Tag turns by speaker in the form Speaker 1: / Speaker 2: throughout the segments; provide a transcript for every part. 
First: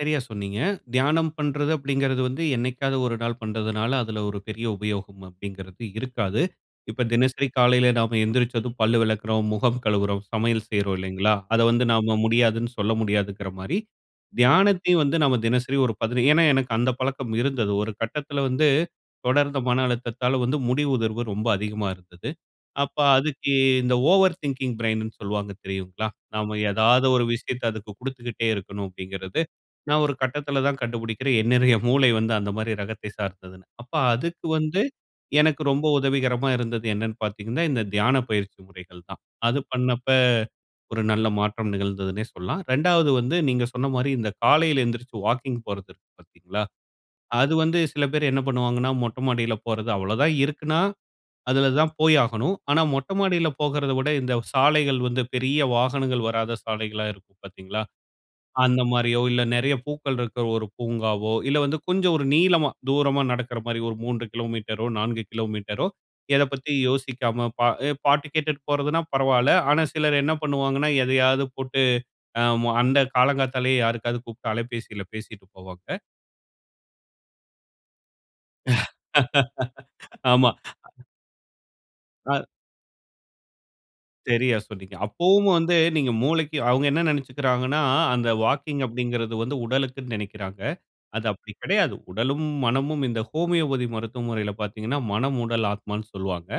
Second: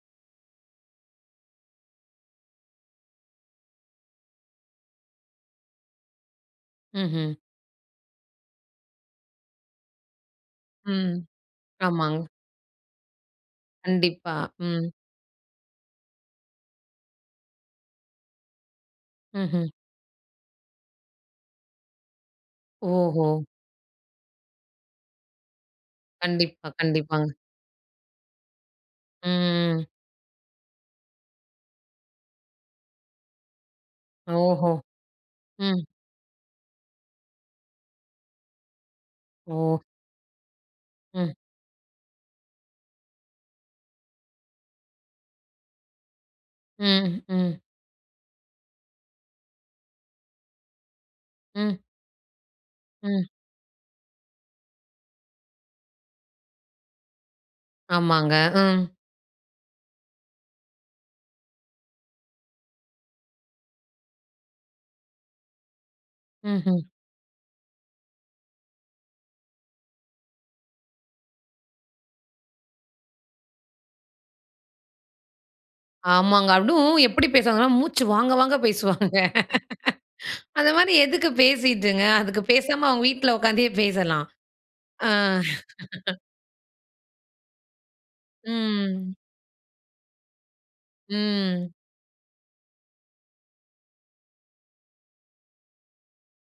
Speaker 1: சரியா சொன்னீங்க. தியானம் பண்றது அப்படிங்கறது வந்து என்னிக்காவது ஒரு நாள் பண்றதுனால, அதுல ஒரு பெரிய உபயோகம் அப்படிங்கறது இருக்காது. இப்ப
Speaker 2: ம்ஹ்ம்.
Speaker 1: தினசரி காலையில நம்ப எந்திருச்சதும் பல்லு வெளக்குறோம், முகம் கழுவுறோம், சமையல் செய்றோம்
Speaker 2: ம்,
Speaker 1: இல்லைங்களா? அத வந்து நம்ப
Speaker 2: ஆமாங்க.
Speaker 1: முடியாதுனு சொல்ல முடியாதுங்கற மாரி,
Speaker 2: கண்டிப்பா, ம்.
Speaker 1: தியானத்தையும் வந்து நாம தினசரி ஒரு பதினை ஏன்னா எனக்கு அந்த பழக்கம் இருந்தது. ஒரு கட்டத்துல வந்து தொடர்ந்த
Speaker 2: ம்ஹ்ம்.
Speaker 1: மன அழுத்தத்தால வந்து முடி உதர்வு ரொம்ப அதிகமா இருந்தது. அப்ப
Speaker 2: ஓஹோ!
Speaker 1: அதுக்கு இந்த ஓவர் திங்கிங் பிரெயின்னு சொல்லுவாங்க தெரியுங்கலா? நாம
Speaker 2: கண்டிப்பா,
Speaker 1: ஏதாவது ஒரு
Speaker 2: கண்டிப்பாங்க.
Speaker 1: விஷயத்தை அதுக்கு குடுத்துகிட்டே இருக்கணும் அப்படிங்கிறது.
Speaker 2: ம், ம்.
Speaker 1: நான் ஒரு கட்டத்துல தான் கண்டுபிடிக்கிறேன். என்னுடைய மூளை வந்து அந்த மாரி ரகத்தை சார்ந்ததுனு. அப்ப அதுக்கு
Speaker 2: ஓஹோ!
Speaker 1: வந்து எனக்கு
Speaker 2: ம்.
Speaker 1: ரொம்ப உதவிகரமா இருந்தது என்னன்னு பாத்தீங்கன்னா, இந்த தியானப் பயிற்சி முறைகள் தான். அது
Speaker 2: ஓ!
Speaker 1: பண்ணப்ப, ஒரு நல்ல
Speaker 2: ம்.
Speaker 1: மாற்றம் நிகழ்ந்ததுனே சொல்லலாம். 2வது வந்து நீங்க சொன்ன மாரி இந்த காலையில எந்திருசது வாக்கிங் போறது இருக்கு பாத்தீங்களா,
Speaker 2: ம்,
Speaker 1: அது
Speaker 2: ம்.
Speaker 1: வந்து சில பேர் என்ன பண்ணுவாங்கன்னா மொட்டை மாடியில போறது அவ்வளவு தான் இருக்குன்னா, அதுல
Speaker 2: ம்.
Speaker 1: தான் போய் ஆகணும். ஆனா மொட்டை
Speaker 2: ம்.
Speaker 1: மாடியில போகறத விட, இந்த சாலைகள் வந்து பெரிய வாகனங்கள் வராத சாலைகளா இருக்கும் பாத்தீங்களா,
Speaker 2: ஆமாங்க.
Speaker 1: அந்த
Speaker 2: ம்
Speaker 1: மாரியோ இல்ல நெறைய பூக்கள் இருக்க ஒரு பூங்காவோ இல்ல, வந்து கொஞ்சம் ஒரு நீளமா தூரமா நடக்கிற மாரி. ஒரு 3 கிலோமீட்டரோ, 4 கிலோமீட்டரோ இதப் பத்தி
Speaker 2: ம்ஹ்ம்.
Speaker 1: யோசிக்காம பா பாட்டு கேட்டுட்டு போறதுனா பரவால்ல. ஆனா சிலர் என்ன பண்ணுவாங்கன்னா, எதையாவது போட்டு அ, அந்த காலங்காத்தாலேயே யாருக்காவது கூப்ட்டு அலைபேசியில பேசிட்டு போவாங்க.
Speaker 2: ஆமாங்க. அதுவம் எப்படி பேசுவாங்கன்னா, மூச்சு வாங்க வாங்க பேசுவாங்க.
Speaker 1: ஆமா.
Speaker 2: அந்த மாதிரி எதுக்கு பேசிட்டுங்க. அதுக்கு
Speaker 1: ஆ.
Speaker 2: பேசாம அவுங்க வீட்ல உட்காந்தே பேசலாம்.
Speaker 1: செரியா சொன்னீங்க.
Speaker 2: ஆ.
Speaker 1: அப்போவும் வந்து நீங்க மூளைக்கு அவுங்க என்ன நெனச்சிக்குறாங்கன்னா, அந்த வாக்கிங்
Speaker 2: ம்.
Speaker 1: அப்படிங்கிறது வந்து உடலுக்குனு நெனைக்குறாங்க. அது அப்படி
Speaker 2: ம்.
Speaker 1: கிடையாது. உடலும், மனமும் இந்த ஹோமியோபதி மருத்துவ முறையில பாத்தீங்கனா, மனம், உடல், ஆத்மானு சொல்வாங்க.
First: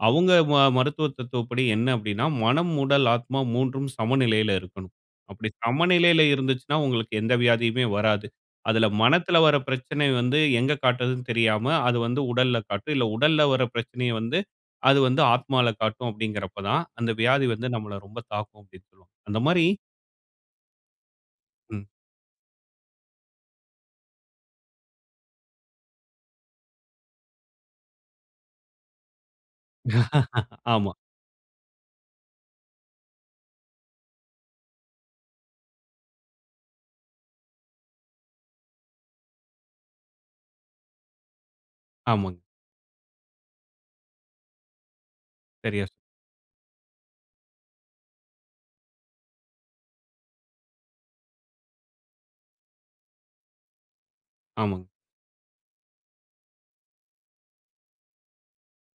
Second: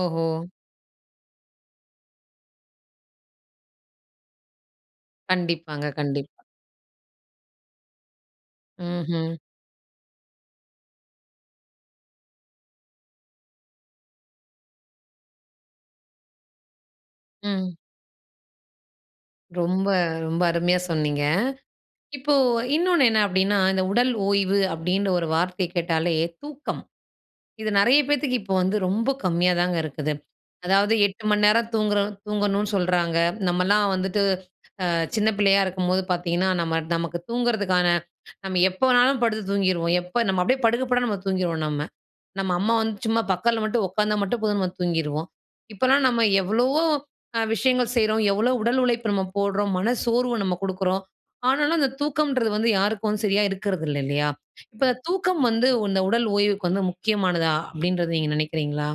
Speaker 2: ஓஹோ!
Speaker 1: அவுங்க ம மருத்துவ தத்துவப்படி என்ன அப்படினா மனம், உடல், ஆத்மா 3உம் சமநிலையில இருக்கனும். அப்படி
Speaker 2: கண்டிப்பாங்க,
Speaker 1: சமநிலையில
Speaker 2: கண்டிப்
Speaker 1: இருந்துச்சுனா உங்களுக்கு எந்த வியாதியுமே வராது. அதுல
Speaker 2: ம்ஹ்ம்.
Speaker 1: மனத்துல வர பிரச்சனை வந்து எங்க காட்டுறது தெரியாம, அது வந்து உடல்ல காட்டும். இல்ல உடல்ல வருற பிரச்சனைய வந்து அது வந்து ஆத்மால காட்டும் அப்படிங்கிறப்பதான், அந்த வியாதி வந்து
Speaker 2: ம்.
Speaker 1: நம்மள ரொம்ப தாக்கும் அப்படி. அந்த மாரி
Speaker 2: ரொம்ப ரொம்ப அருமையா சொன்னீங்க.
Speaker 1: ம்.
Speaker 2: இப்போ இன்னொன்னு என்ன அப்படின்னா, இந்த உடல் ஓய்வு அப்படினு ஒரு வார்த்தையை கேட்டாலே தூக்கம். இது நெறைய பேத்துக்கு இப்போ வந்து ரொம்ப கம்மியா தாங்க இருக்குது.
Speaker 1: ஆமா.
Speaker 2: அதாவது 8 மணி நேரம் தூங்கற தூங்கணும் சொல்றாங்க. நம்மலாம் வந்துட்டு அ சின்ன பிள்ளையா இருக்கும்போது பாத்தீங்கன்னா, நம்ம நமக்கு தூங்குறதற்கான நம்ம எப்ப வேணாலும் படுத்து தூங்கிருவோம். எப்ப நம்ம அப்படியே படுக்க படுக்க நம்ம தூங்கிருவோம் நம்ம.
Speaker 1: ஆமாங்க.
Speaker 2: நம்ம அம்மா வந்து சும்மா பக்கத்துல மட்டும் உட்காந்தா மட்டும் போதும் நம்ம தூங்கிருவோம்.
Speaker 1: சரியா, சொ
Speaker 2: இப்பல்லாம் நம்ம எவ்வளவோ விஷயங்கள் செய்றோம். எவ்வளவு உடல் உழைப்பு நம்ம போடுறோம். மன சோர்வை நம்ம குடுக்குறோம். ஆனாலும் அந்த தூக்கம்ன்றது வந்து யாருக்கும் சரியா இருக்றது இல்ல இல்லையா.
Speaker 1: ஆமாங்.
Speaker 2: இப்ப தூக்கம் வந்து இந்த உடல் ஓய்வுக்கு வந்து முக்கியமானதா? அப்படின்றத நீங்க நெனைக்கிறீங்களா?